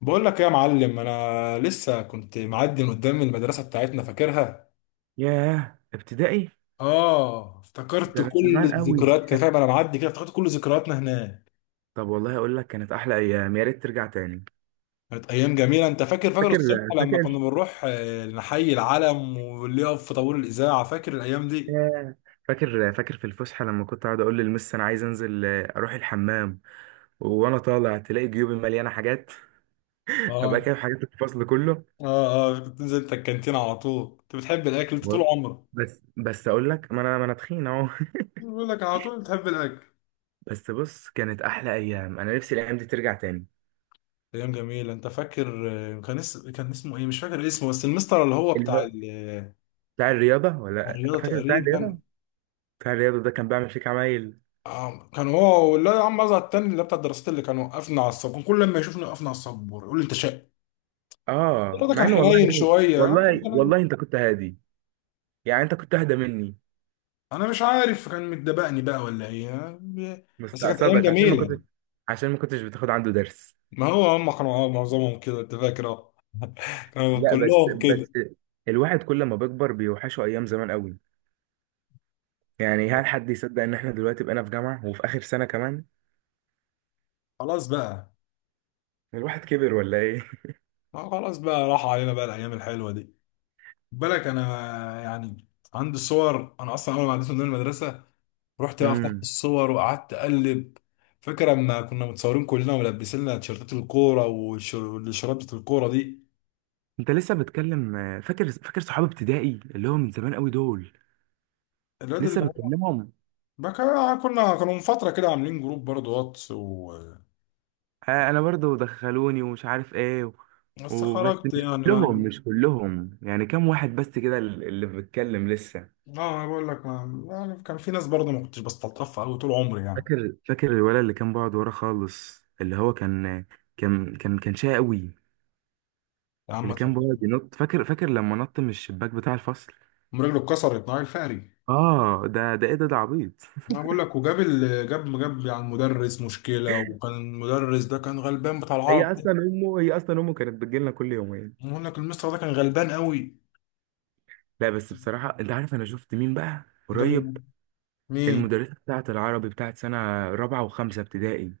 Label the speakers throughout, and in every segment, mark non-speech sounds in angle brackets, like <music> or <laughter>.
Speaker 1: بقول لك ايه يا معلم؟ انا لسه كنت معدي من قدام المدرسه بتاعتنا، فاكرها.
Speaker 2: ياه، ابتدائي!
Speaker 1: اه، افتكرت
Speaker 2: ده من
Speaker 1: كل
Speaker 2: زمان قوي.
Speaker 1: الذكريات كده، فاهم؟ انا معدي كده افتكرت كل ذكرياتنا هناك.
Speaker 2: طب والله اقول لك، كانت احلى ايام، يا ريت ترجع تاني.
Speaker 1: كانت ايام جميله، انت فاكر؟ فاكر
Speaker 2: فاكر
Speaker 1: الصبح لما كنا
Speaker 2: فاكر
Speaker 1: بنروح نحيي العلم، واللي يقف في طابور الاذاعه. فاكر الايام دي؟
Speaker 2: ياه. فاكر في الفسحه لما كنت اقعد اقول للمس انا عايز انزل اروح الحمام. وانا طالع تلاقي جيوبي مليانه حاجات. <laughs> ابقى
Speaker 1: اه،
Speaker 2: كده حاجات الفصل كله.
Speaker 1: اه، اه. كنت تنزل انت الكانتين على طول، انت بتحب الاكل انت
Speaker 2: و-
Speaker 1: طول عمرك.
Speaker 2: بس اقول لك، ما انا تخين اهو.
Speaker 1: بقول لك على طول بتحب الاكل.
Speaker 2: <laughs> بس بص، كانت احلى ايام، انا نفسي الايام دي ترجع تاني.
Speaker 1: ايام جميله، انت فاكر؟ كان اسمه ايه؟ مش فاكر اسمه، بس المستر اللي هو
Speaker 2: اللي
Speaker 1: بتاع
Speaker 2: هو بتاع الرياضه، ولا
Speaker 1: الرياضه
Speaker 2: فاكر؟ بتاع
Speaker 1: تقريبا.
Speaker 2: الرياضه. بتاع الرياضه ده كان بيعمل فيك عمايل.
Speaker 1: كان هو، ولا يا عم ازهر التاني اللي بتاع الدراسات؟ اللي كان وقفنا على السبور، كان كل ما يشوفني وقفنا على السبور يقول لي انت شقي.
Speaker 2: اه،
Speaker 1: الواد ده
Speaker 2: مع
Speaker 1: كان
Speaker 2: ان والله
Speaker 1: حنين شويه، كان
Speaker 2: والله
Speaker 1: حنين.
Speaker 2: والله انت كنت هادي، يعني انت كنت اهدى مني.
Speaker 1: انا مش عارف، كان متدبقني بقى ولا ايه؟ بس كانت ايام
Speaker 2: مستقصدك عشان ما
Speaker 1: جميله.
Speaker 2: كنتش عشان ما كنتش بتاخد عنده درس.
Speaker 1: ما هو هم كانوا معظمهم كده، انت فاكر؟ اه، كانوا
Speaker 2: لا بس
Speaker 1: كلهم كده.
Speaker 2: بس الواحد كل ما بيكبر بيوحشه ايام زمان قوي، يعني هل حد يصدق ان احنا دلوقتي بقينا في جامعة وفي اخر سنة كمان؟
Speaker 1: خلاص بقى،
Speaker 2: الواحد كبر ولا ايه؟
Speaker 1: ما خلاص بقى راح علينا بقى الايام الحلوه دي. بالك انا يعني عندي صور؟ انا اصلا اول ما عديت من المدرسه رحت بقى فتحت
Speaker 2: امم.
Speaker 1: الصور وقعدت اقلب. فاكر لما كنا متصورين كلنا ولابسين لنا تيشيرتات الكوره والشرابة الكوره دي؟
Speaker 2: انت لسه بتكلم؟ فاكر صحاب ابتدائي اللي هو من زمان قوي دول؟
Speaker 1: الواد
Speaker 2: لسه
Speaker 1: اللي هو
Speaker 2: بتكلمهم؟
Speaker 1: بقى، كنا كانوا من فتره كده عاملين جروب برضه واتس
Speaker 2: انا برضو دخلوني ومش عارف ايه
Speaker 1: بس
Speaker 2: وبس.
Speaker 1: خرجت
Speaker 2: مش
Speaker 1: يعني
Speaker 2: كلهم
Speaker 1: ما...
Speaker 2: مش كلهم يعني كام واحد بس كده اللي بيتكلم لسه.
Speaker 1: اه انا بقول لك ما... يعني كان في ناس برضه ما كنتش بستلطفها قوي طول عمري يعني.
Speaker 2: فاكر الولد اللي كان بيقعد ورا خالص، اللي هو كان شقي قوي.
Speaker 1: يا عم
Speaker 2: اللي كان بيقعد
Speaker 1: اتفضل.
Speaker 2: ينط. فاكر لما نط من الشباك بتاع الفصل؟
Speaker 1: أم رجله اتكسرت نهار الفقري.
Speaker 2: اه، ده، ده ايه ده؟ ده عبيط!
Speaker 1: انا
Speaker 2: <laughs>
Speaker 1: بقول لك، وجاب ال... جاب جاب يعني المدرس مشكله، وكان المدرس ده كان غلبان بتاع العرب
Speaker 2: هي
Speaker 1: ده.
Speaker 2: اصلا امه هي اصلا امه كانت بتجيلنا كل يومين.
Speaker 1: بقول لك المستر ده كان غلبان قوي.
Speaker 2: لا بس بصراحه، انت عارف انا شفت مين بقى قريب؟
Speaker 1: مين؟
Speaker 2: المدرسه بتاعه العربي بتاعه سنه رابعه وخمسه ابتدائي.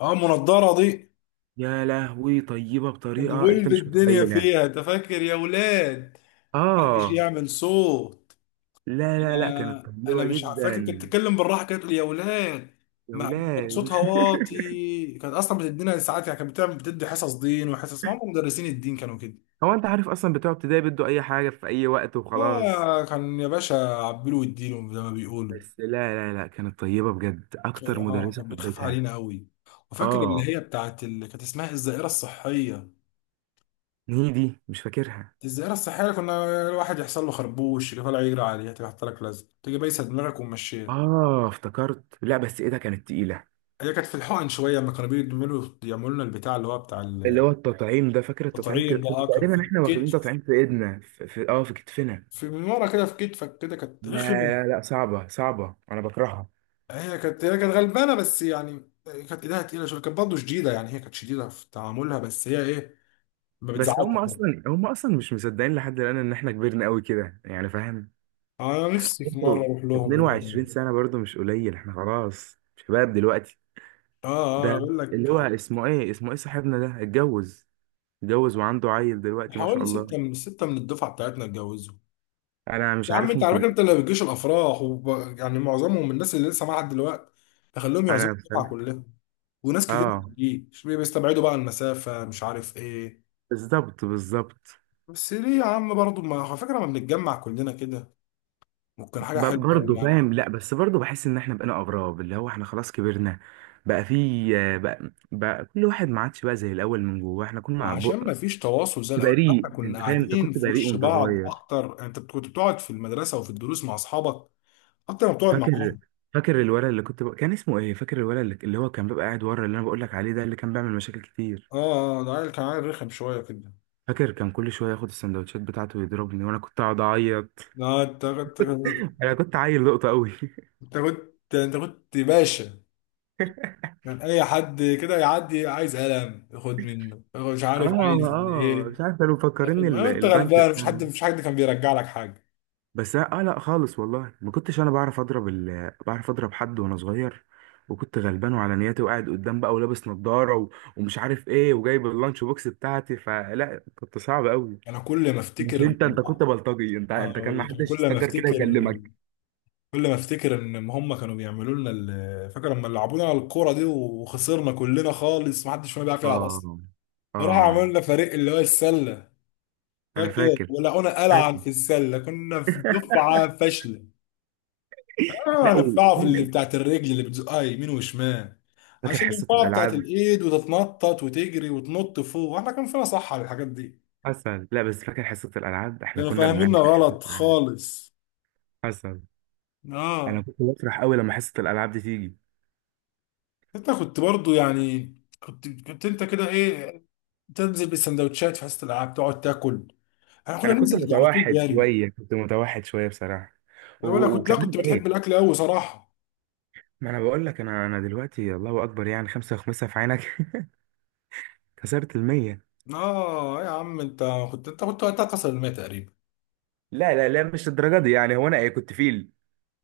Speaker 1: اه، منضرة دي.
Speaker 2: يا لهوي، طيبة بطريقة انت
Speaker 1: الغلب
Speaker 2: مش <laughs>
Speaker 1: الدنيا
Speaker 2: متخيلها.
Speaker 1: فيها، انت فاكر؟ يا ولاد، محدش
Speaker 2: اه.
Speaker 1: يعمل صوت.
Speaker 2: لا لا لا، كانت
Speaker 1: انا
Speaker 2: طيبة
Speaker 1: مش فاكر كانت
Speaker 2: جدا.
Speaker 1: بتتكلم بالراحه كده، تقول: يا ولاد.
Speaker 2: يا
Speaker 1: ما كانت
Speaker 2: ولاد.
Speaker 1: صوتها واطي، كانت اصلا بتدينا ساعات، يعني كانت بتعمل بتدي حصص دين وحصص، ما هم مدرسين الدين كانوا كده.
Speaker 2: <laughs> هو انت عارف اصلا بتوع ابتدائي بيدوا اي حاجة في اي وقت وخلاص.
Speaker 1: اه، كان يا باشا عبلوا الدين زي ما بيقولوا.
Speaker 2: بس لا لا لا، كانت طيبة بجد، اكتر
Speaker 1: اه،
Speaker 2: مدرسة
Speaker 1: كانت بتخاف
Speaker 2: حبيتها.
Speaker 1: علينا قوي. وفاكر اللي
Speaker 2: اه.
Speaker 1: هي بتاعت اللي كانت اسمها الزائره الصحيه؟
Speaker 2: دي مش فاكرها.
Speaker 1: الزيارة الصحية كنا الواحد يحصل له خربوش يجي طالع يجري عليها، تيجي حاطة لك لزق، تيجي بايسة دماغك وممشية.
Speaker 2: اه افتكرت. لا بس ايه، ده كانت تقيلة.
Speaker 1: هي كانت في الحقن شوية لما كانوا بيعملوا يعملوا لنا البتاع اللي هو بتاع
Speaker 2: اللي هو التطعيم ده. فاكر التطعيم؟
Speaker 1: التطعيم
Speaker 2: كده
Speaker 1: ده.
Speaker 2: كنا
Speaker 1: اه، كان في
Speaker 2: تقريبا احنا واخدين
Speaker 1: الكتف،
Speaker 2: تطعيم في ايدنا، في كتفنا.
Speaker 1: في من ورا كده في كتفك كده، كانت
Speaker 2: لا
Speaker 1: رخمة.
Speaker 2: لا لا، صعبة صعبة، انا بكرهها.
Speaker 1: هي كانت غلبانة، بس يعني كانت ايدها تقيلة شوية، كانت برضه شديدة، يعني هي كانت شديدة في تعاملها، بس هي ايه، ما بتزعلش
Speaker 2: بس هم
Speaker 1: برضه.
Speaker 2: اصلا هم اصلا مش مصدقين لحد الان ان احنا كبرنا قوي كده، يعني فاهم.
Speaker 1: انا
Speaker 2: اصل
Speaker 1: نفسي في مرة
Speaker 2: برضه
Speaker 1: اروح لهم هناك.
Speaker 2: 22 سنه، برضه مش قليل، احنا خلاص شباب دلوقتي.
Speaker 1: اه، اه، انا
Speaker 2: ده
Speaker 1: بقول
Speaker 2: اللي هو
Speaker 1: لك
Speaker 2: اسمه ايه صاحبنا ده، اتجوز؟ اتجوز وعنده عيل دلوقتي، ما شاء
Speaker 1: حوالي
Speaker 2: الله.
Speaker 1: ستة من ستة من الدفعة بتاعتنا اتجوزوا.
Speaker 2: انا مش
Speaker 1: يا عم انت
Speaker 2: عارفهم
Speaker 1: على فكره انت
Speaker 2: كلهم.
Speaker 1: اللي بتجيش الافراح يعني معظمهم من الناس اللي لسه معاها لحد دلوقتي. تخليهم يعزموا
Speaker 2: انا
Speaker 1: الدفعه
Speaker 2: بصراحه،
Speaker 1: كلها. وناس كتير ما
Speaker 2: اه،
Speaker 1: بتجيش، بيستبعدوا بقى المسافه، مش عارف ايه.
Speaker 2: بالظبط بالظبط.
Speaker 1: بس ليه يا عم برضه ما على فكره ما بنتجمع كلنا كده؟ ممكن حاجه حلوه قوي
Speaker 2: برضه
Speaker 1: يعني.
Speaker 2: فاهم. لا بس برضه بحس ان احنا بقينا اغراب، اللي هو احنا خلاص كبرنا. بقى في، بقى كل واحد ما عادش بقى زي الاول من جوه. احنا كنا
Speaker 1: عشان ما فيش تواصل زي الاول، احنا
Speaker 2: بريء،
Speaker 1: كنا
Speaker 2: انت فاهم، انت
Speaker 1: قاعدين
Speaker 2: كنت
Speaker 1: في
Speaker 2: بريء
Speaker 1: وش
Speaker 2: وانت
Speaker 1: بعض
Speaker 2: صغير.
Speaker 1: اكتر يعني، انت كنت بتقعد في المدرسه وفي الدروس مع اصحابك اكتر ما بتقعد مع
Speaker 2: فاكر
Speaker 1: اهلك.
Speaker 2: فاكر الولد اللي كنت كان اسمه ايه؟ فاكر الولد اللي هو كان بيبقى قاعد ورا، اللي انا بقول لك عليه ده، اللي كان بيعمل مشاكل كتير؟
Speaker 1: اه، اه، ده عيل، كان عيل رخم شويه كده.
Speaker 2: فاكر كان كل شويه ياخد السندوتشات بتاعته ويضربني وانا كنت اقعد اعيط.
Speaker 1: لا
Speaker 2: <laughs> انا كنت عيل لقطه قوي. <laughs>
Speaker 1: انت كنت انت كنت باشا. كان اي حد كده يعدي عايز قلم ياخد منه، ياخد مش
Speaker 2: اه
Speaker 1: عارف عايز
Speaker 2: اه، مش
Speaker 1: ايه
Speaker 2: عارف كانوا
Speaker 1: ياخد،
Speaker 2: مفكريني
Speaker 1: ما انت
Speaker 2: البنك
Speaker 1: غلبان. مش حد
Speaker 2: بتاعهم.
Speaker 1: مش حد كان بيرجع لك حاجه.
Speaker 2: بس اه، لا خالص، والله ما كنتش انا بعرف اضرب بعرف اضرب حد وانا صغير، وكنت غلبان وعلى نياتي، وقاعد قدام بقى ولابس نظارة ومش عارف ايه، وجايب اللانش بوكس بتاعتي، فلا كنت صعب قوي.
Speaker 1: انا كل ما
Speaker 2: مش
Speaker 1: افتكر
Speaker 2: انت كنت بلطجي، انت
Speaker 1: أنا
Speaker 2: انت كان ما
Speaker 1: أقول لك، أنا
Speaker 2: حدش
Speaker 1: كل ما
Speaker 2: يستجر كده
Speaker 1: افتكر
Speaker 2: يكلمك.
Speaker 1: كل ما افتكر ان هم كانوا بيعملوا لنا فاكر لما لعبونا على الكوره دي وخسرنا كلنا خالص، ما حدش فينا بيعرف يلعب اصلا.
Speaker 2: اه اه،
Speaker 1: وراحوا عملوا لنا فريق اللي هو السله،
Speaker 2: انا
Speaker 1: فاكر؟
Speaker 2: فاكر
Speaker 1: ولقونا قلعا
Speaker 2: فاكر
Speaker 1: في السله، كنا في دفعه
Speaker 2: <laughs>
Speaker 1: فاشله.
Speaker 2: لا
Speaker 1: هنفقعه في اللي بتاعت الرجل اللي بتزقها يمين وشمال.
Speaker 2: فاكر
Speaker 1: عشان
Speaker 2: حصة
Speaker 1: النفاعة بتاعت
Speaker 2: الالعاب؟
Speaker 1: الايد وتتنطط وتجري وتنط فوق، واحنا كان فينا صح على الحاجات دي؟
Speaker 2: حصل. لا بس فاكر حصة الالعاب، احنا
Speaker 1: كانوا
Speaker 2: كنا
Speaker 1: فاهميننا
Speaker 2: بنعشق حصة
Speaker 1: غلط
Speaker 2: الألعاب.
Speaker 1: خالص.
Speaker 2: حصل. انا
Speaker 1: اه،
Speaker 2: كنت بفرح قوي لما حصة الالعاب دي تيجي.
Speaker 1: انت كنت برضو يعني، كنت انت كده ايه، تنزل بالسندوتشات في حصة الالعاب تقعد تاكل؟ احنا كنا
Speaker 2: انا كنت
Speaker 1: ننزل على طول
Speaker 2: متوحد
Speaker 1: جاري.
Speaker 2: شويه، بصراحه
Speaker 1: انا ولا كنت، لا
Speaker 2: وكمان
Speaker 1: كنت بتحب
Speaker 2: ايه،
Speaker 1: الاكل قوي صراحة.
Speaker 2: ما انا بقول لك، انا دلوقتي الله اكبر، يعني خمسة وخمسة في عينك. <laughs> كسرت المية.
Speaker 1: اه يا عم انت، كنت انت كنت وقتها كسر الماء تقريبا.
Speaker 2: لا لا لا، مش الدرجه دي، يعني هو انا ايه، كنت فيل؟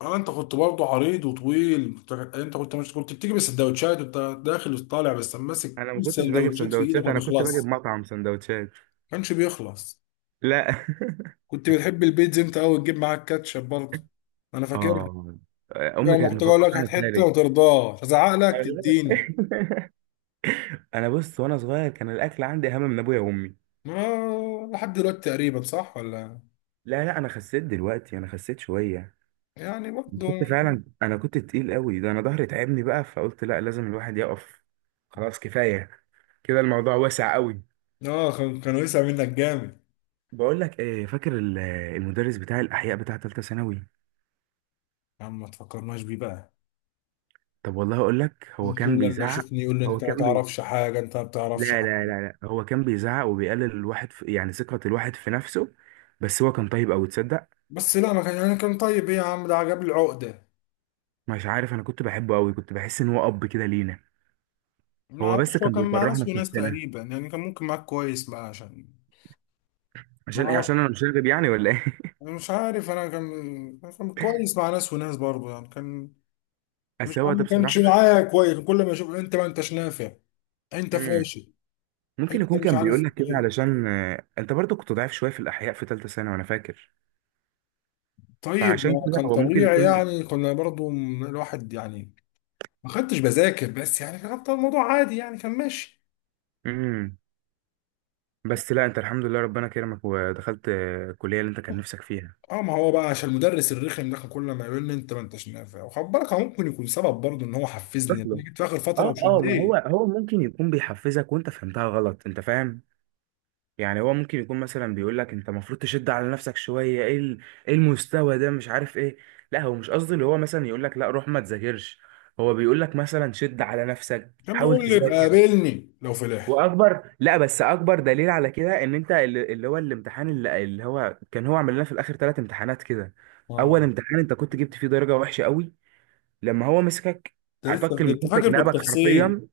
Speaker 1: اه، انت كنت برضه عريض وطويل انت. أنت كنت مش كنت بتيجي بالسندوتشات انت داخل وطالع، بس ماسك
Speaker 2: انا ما كنتش باجي
Speaker 1: السندوتشات في ايدك
Speaker 2: بسندوتشات، انا كنت باجي
Speaker 1: ما
Speaker 2: بمطعم سندوتشات.
Speaker 1: كانش بيخلص.
Speaker 2: لا. <laughs>
Speaker 1: كنت بتحب البيتزا انت قوي، تجيب معاك كاتشب برضه، انا فاكر.
Speaker 2: اه، امي
Speaker 1: لما
Speaker 2: كانت
Speaker 1: كنت اقول
Speaker 2: مفكره
Speaker 1: لك هات
Speaker 2: انا
Speaker 1: حته
Speaker 2: خارج.
Speaker 1: ما ترضاش، ازعق لك تديني.
Speaker 2: <laughs> انا بص، وانا صغير كان الاكل عندي اهم من ابويا وامي.
Speaker 1: ما لحد دلوقتي تقريبا، صح ولا؟
Speaker 2: لا لا، انا خسيت دلوقتي، انا خسيت شويه.
Speaker 1: يعني
Speaker 2: كنت
Speaker 1: برضه.
Speaker 2: فعلا، انا كنت تقيل قوي، ده انا ظهري تعبني بقى فقلت لا، لازم الواحد يقف، خلاص كفايه كده، الموضوع واسع قوي.
Speaker 1: اه كانوا يسع منك جامد.
Speaker 2: بقول لك ايه، فاكر المدرس بتاع الاحياء بتاع ثالثه ثانوي؟
Speaker 1: يا عم ما تفكرناش بيه بقى.
Speaker 2: طب والله اقول لك، هو كان
Speaker 1: كل لما
Speaker 2: بيزعق.
Speaker 1: يشوفني يقول لي
Speaker 2: هو
Speaker 1: انت ما
Speaker 2: كان بي...
Speaker 1: تعرفش حاجه انت ما
Speaker 2: لا
Speaker 1: بتعرفش.
Speaker 2: لا لا لا، هو كان بيزعق وبيقلل الواحد يعني ثقه الواحد في نفسه. بس هو كان طيب قوي، تصدق؟
Speaker 1: بس لا ما كان، يعني كان طيب ايه يا عم، ده عجب العقدة.
Speaker 2: مش عارف، انا كنت بحبه قوي، كنت بحس ان هو اب كده لينا.
Speaker 1: ما
Speaker 2: هو بس
Speaker 1: اعرفش، هو
Speaker 2: كان
Speaker 1: كان مع
Speaker 2: بيكرهنا
Speaker 1: ناس
Speaker 2: في
Speaker 1: وناس
Speaker 2: نفسنا.
Speaker 1: تقريبا، يعني كان ممكن معاك كويس بقى عشان. ما
Speaker 2: عشان ايه؟
Speaker 1: هو
Speaker 2: عشان انا مش راغب يعني ولا ايه؟ <laughs>
Speaker 1: أنا مش عارف، انا كان كويس مع ناس وناس برضه يعني كان.
Speaker 2: بس
Speaker 1: مش انا،
Speaker 2: هو ده
Speaker 1: ما كانش
Speaker 2: بصراحه.
Speaker 1: معايا كويس، كل ما اشوف انت ما انتش نافع، انت
Speaker 2: مم.
Speaker 1: فاشل،
Speaker 2: ممكن
Speaker 1: انت
Speaker 2: يكون
Speaker 1: مش
Speaker 2: كان
Speaker 1: عارف
Speaker 2: بيقول لك كده
Speaker 1: ايه.
Speaker 2: علشان، انت برضو كنت ضعيف شويه في الاحياء في ثالثه ثانوي، وانا فاكر.
Speaker 1: طيب ما
Speaker 2: فعشان كده
Speaker 1: كان
Speaker 2: هو ممكن
Speaker 1: طبيعي
Speaker 2: يكون،
Speaker 1: يعني، كنا برضه الواحد يعني ما كنتش بذاكر، بس يعني كان الموضوع عادي يعني كان ماشي.
Speaker 2: امم بس لا، انت الحمد لله ربنا كرمك ودخلت الكليه اللي انت كان نفسك فيها.
Speaker 1: اه، ما هو بقى عشان المدرس الرخم ده كان كل ما يقول لي انت ما انتش نافع، وخد بالك هو ممكن يكون سبب برضه ان هو حفزني، انا
Speaker 2: شكله.
Speaker 1: جيت في اخر فتره
Speaker 2: اه اه، ما هو
Speaker 1: وشديت.
Speaker 2: هو ممكن يكون بيحفزك وانت فهمتها غلط، انت فاهم؟ يعني هو ممكن يكون مثلا بيقول لك انت المفروض تشد على نفسك شويه، ايه المستوى ده، مش عارف ايه. لا هو مش قصدي اللي هو مثلا يقول لك لا روح ما تذاكرش، هو بيقول لك مثلا شد على نفسك،
Speaker 1: كان
Speaker 2: حاول
Speaker 1: بيقول لي ابقى
Speaker 2: تذاكر.
Speaker 1: قابلني لو فلحت.
Speaker 2: لا بس اكبر دليل على كده، ان انت اللي هو الامتحان، اللي هو كان هو عمل لنا في الاخر ثلاث امتحانات كده.
Speaker 1: اه،
Speaker 2: اول امتحان انت كنت جبت فيه درجه وحشه قوي، لما هو مسكك،
Speaker 1: انت لسه
Speaker 2: عطاك
Speaker 1: ده انت
Speaker 2: المسافه في
Speaker 1: فاكر
Speaker 2: جنابك
Speaker 1: بالتفصيل؟
Speaker 2: حرفيا.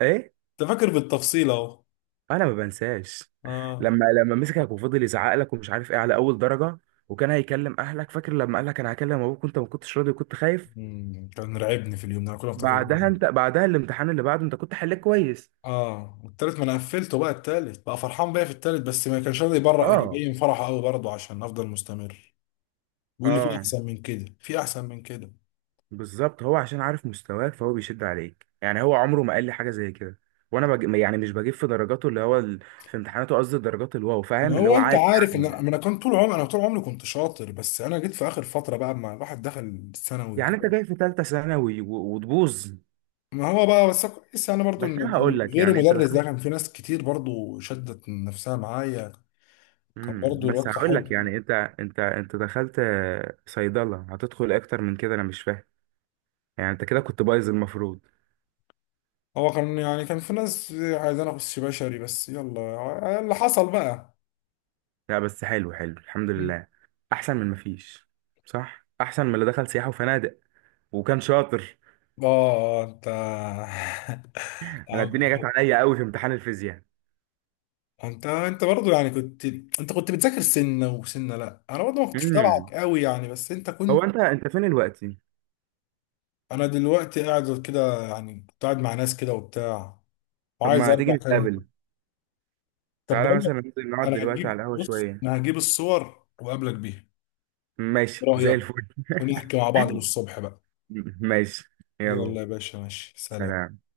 Speaker 2: ايه.
Speaker 1: انت فاكر بالتفصيل اهو.
Speaker 2: انا ما بنساش.
Speaker 1: اه.
Speaker 2: لما مسكك وفضل يزعق لك ومش عارف ايه على اول درجه، وكان هيكلم اهلك، فاكر لما قال لك انا هكلم ابوك وانت ما كنتش راضي وكنت خايف؟
Speaker 1: كان راعبني في اليوم ده، انا كل ما افتكر اليوم ده.
Speaker 2: انت بعدها الامتحان اللي بعده انت كنت حليت كويس.
Speaker 1: اه، والتالت ما انا قفلته بقى، التالت بقى فرحان بيا في التالت، بس ما كانش راضي يبرق
Speaker 2: اه
Speaker 1: يبين فرحه قوي برضه عشان افضل مستمر. بيقول لي في
Speaker 2: اه،
Speaker 1: احسن من كده، في احسن من كده.
Speaker 2: بالظبط، هو عشان عارف مستواك فهو بيشد عليك، يعني هو عمره ما قال لي حاجه زي كده. وانا يعني مش بجيب في درجاته، اللي هو في امتحاناته قصدي درجات الواو،
Speaker 1: ما
Speaker 2: فاهم، اللي
Speaker 1: هو
Speaker 2: هو
Speaker 1: انت
Speaker 2: عادي.
Speaker 1: عارف ان انا
Speaker 2: يعني
Speaker 1: أنا كان طول عمري انا طول عمري كنت شاطر، بس انا جيت في اخر فتره بقى، ما الواحد دخل الثانوي
Speaker 2: يعني انت
Speaker 1: وكده.
Speaker 2: جاي في ثالثه ثانوي وتبوظ؟
Speaker 1: ما هو بقى، بس كويس يعني برضو،
Speaker 2: بس
Speaker 1: ان
Speaker 2: انا هقول
Speaker 1: كان
Speaker 2: لك،
Speaker 1: غير
Speaker 2: يعني انت
Speaker 1: المدرس ده
Speaker 2: دخلت،
Speaker 1: كان في ناس كتير برضو شدت من نفسها معايا. كان برضو
Speaker 2: بس
Speaker 1: الواد
Speaker 2: هقول لك،
Speaker 1: صاحبنا.
Speaker 2: يعني انت، انت دخلت صيدله، هتدخل اكتر من كده؟ انا مش فاهم، يعني انت كده كنت بايظ المفروض.
Speaker 1: هو كان، يعني كان في ناس عايزين اخش بشري، بس يلا اللي حصل بقى.
Speaker 2: لا بس حلو حلو الحمد
Speaker 1: مم.
Speaker 2: لله. احسن من مفيش. صح، احسن من اللي دخل سياحه وفنادق وكان شاطر.
Speaker 1: اه انت <laughs> يا
Speaker 2: انا
Speaker 1: عم
Speaker 2: الدنيا جت
Speaker 1: خير.
Speaker 2: عليا قوي في امتحان الفيزياء.
Speaker 1: انت برضو يعني انت كنت بتذاكر سنه وسنه. لا انا برضو ما كنتش بتابعك
Speaker 2: امم
Speaker 1: قوي يعني، بس انت
Speaker 2: هو
Speaker 1: كنت.
Speaker 2: انت فين دلوقتي؟
Speaker 1: انا دلوقتي قاعد كده يعني، كنت قاعد مع ناس كده وبتاع،
Speaker 2: طب
Speaker 1: وعايز
Speaker 2: ما تيجي
Speaker 1: ارجع تاني.
Speaker 2: نتقابل،
Speaker 1: طب
Speaker 2: تعالى
Speaker 1: بقول لك،
Speaker 2: مثلا ننزل نقعد
Speaker 1: انا
Speaker 2: دلوقتي على
Speaker 1: هجيب،
Speaker 2: القهوة
Speaker 1: بص
Speaker 2: شوية.
Speaker 1: انا هجيب الصور وقابلك بيها. إيه
Speaker 2: ماشي زي
Speaker 1: رايك؟
Speaker 2: الفل.
Speaker 1: ونحكي مع بعض للصبح بقى.
Speaker 2: <laughs> ماشي، يلا،
Speaker 1: يلا يا باشا، ماشي، سلام.
Speaker 2: سلام.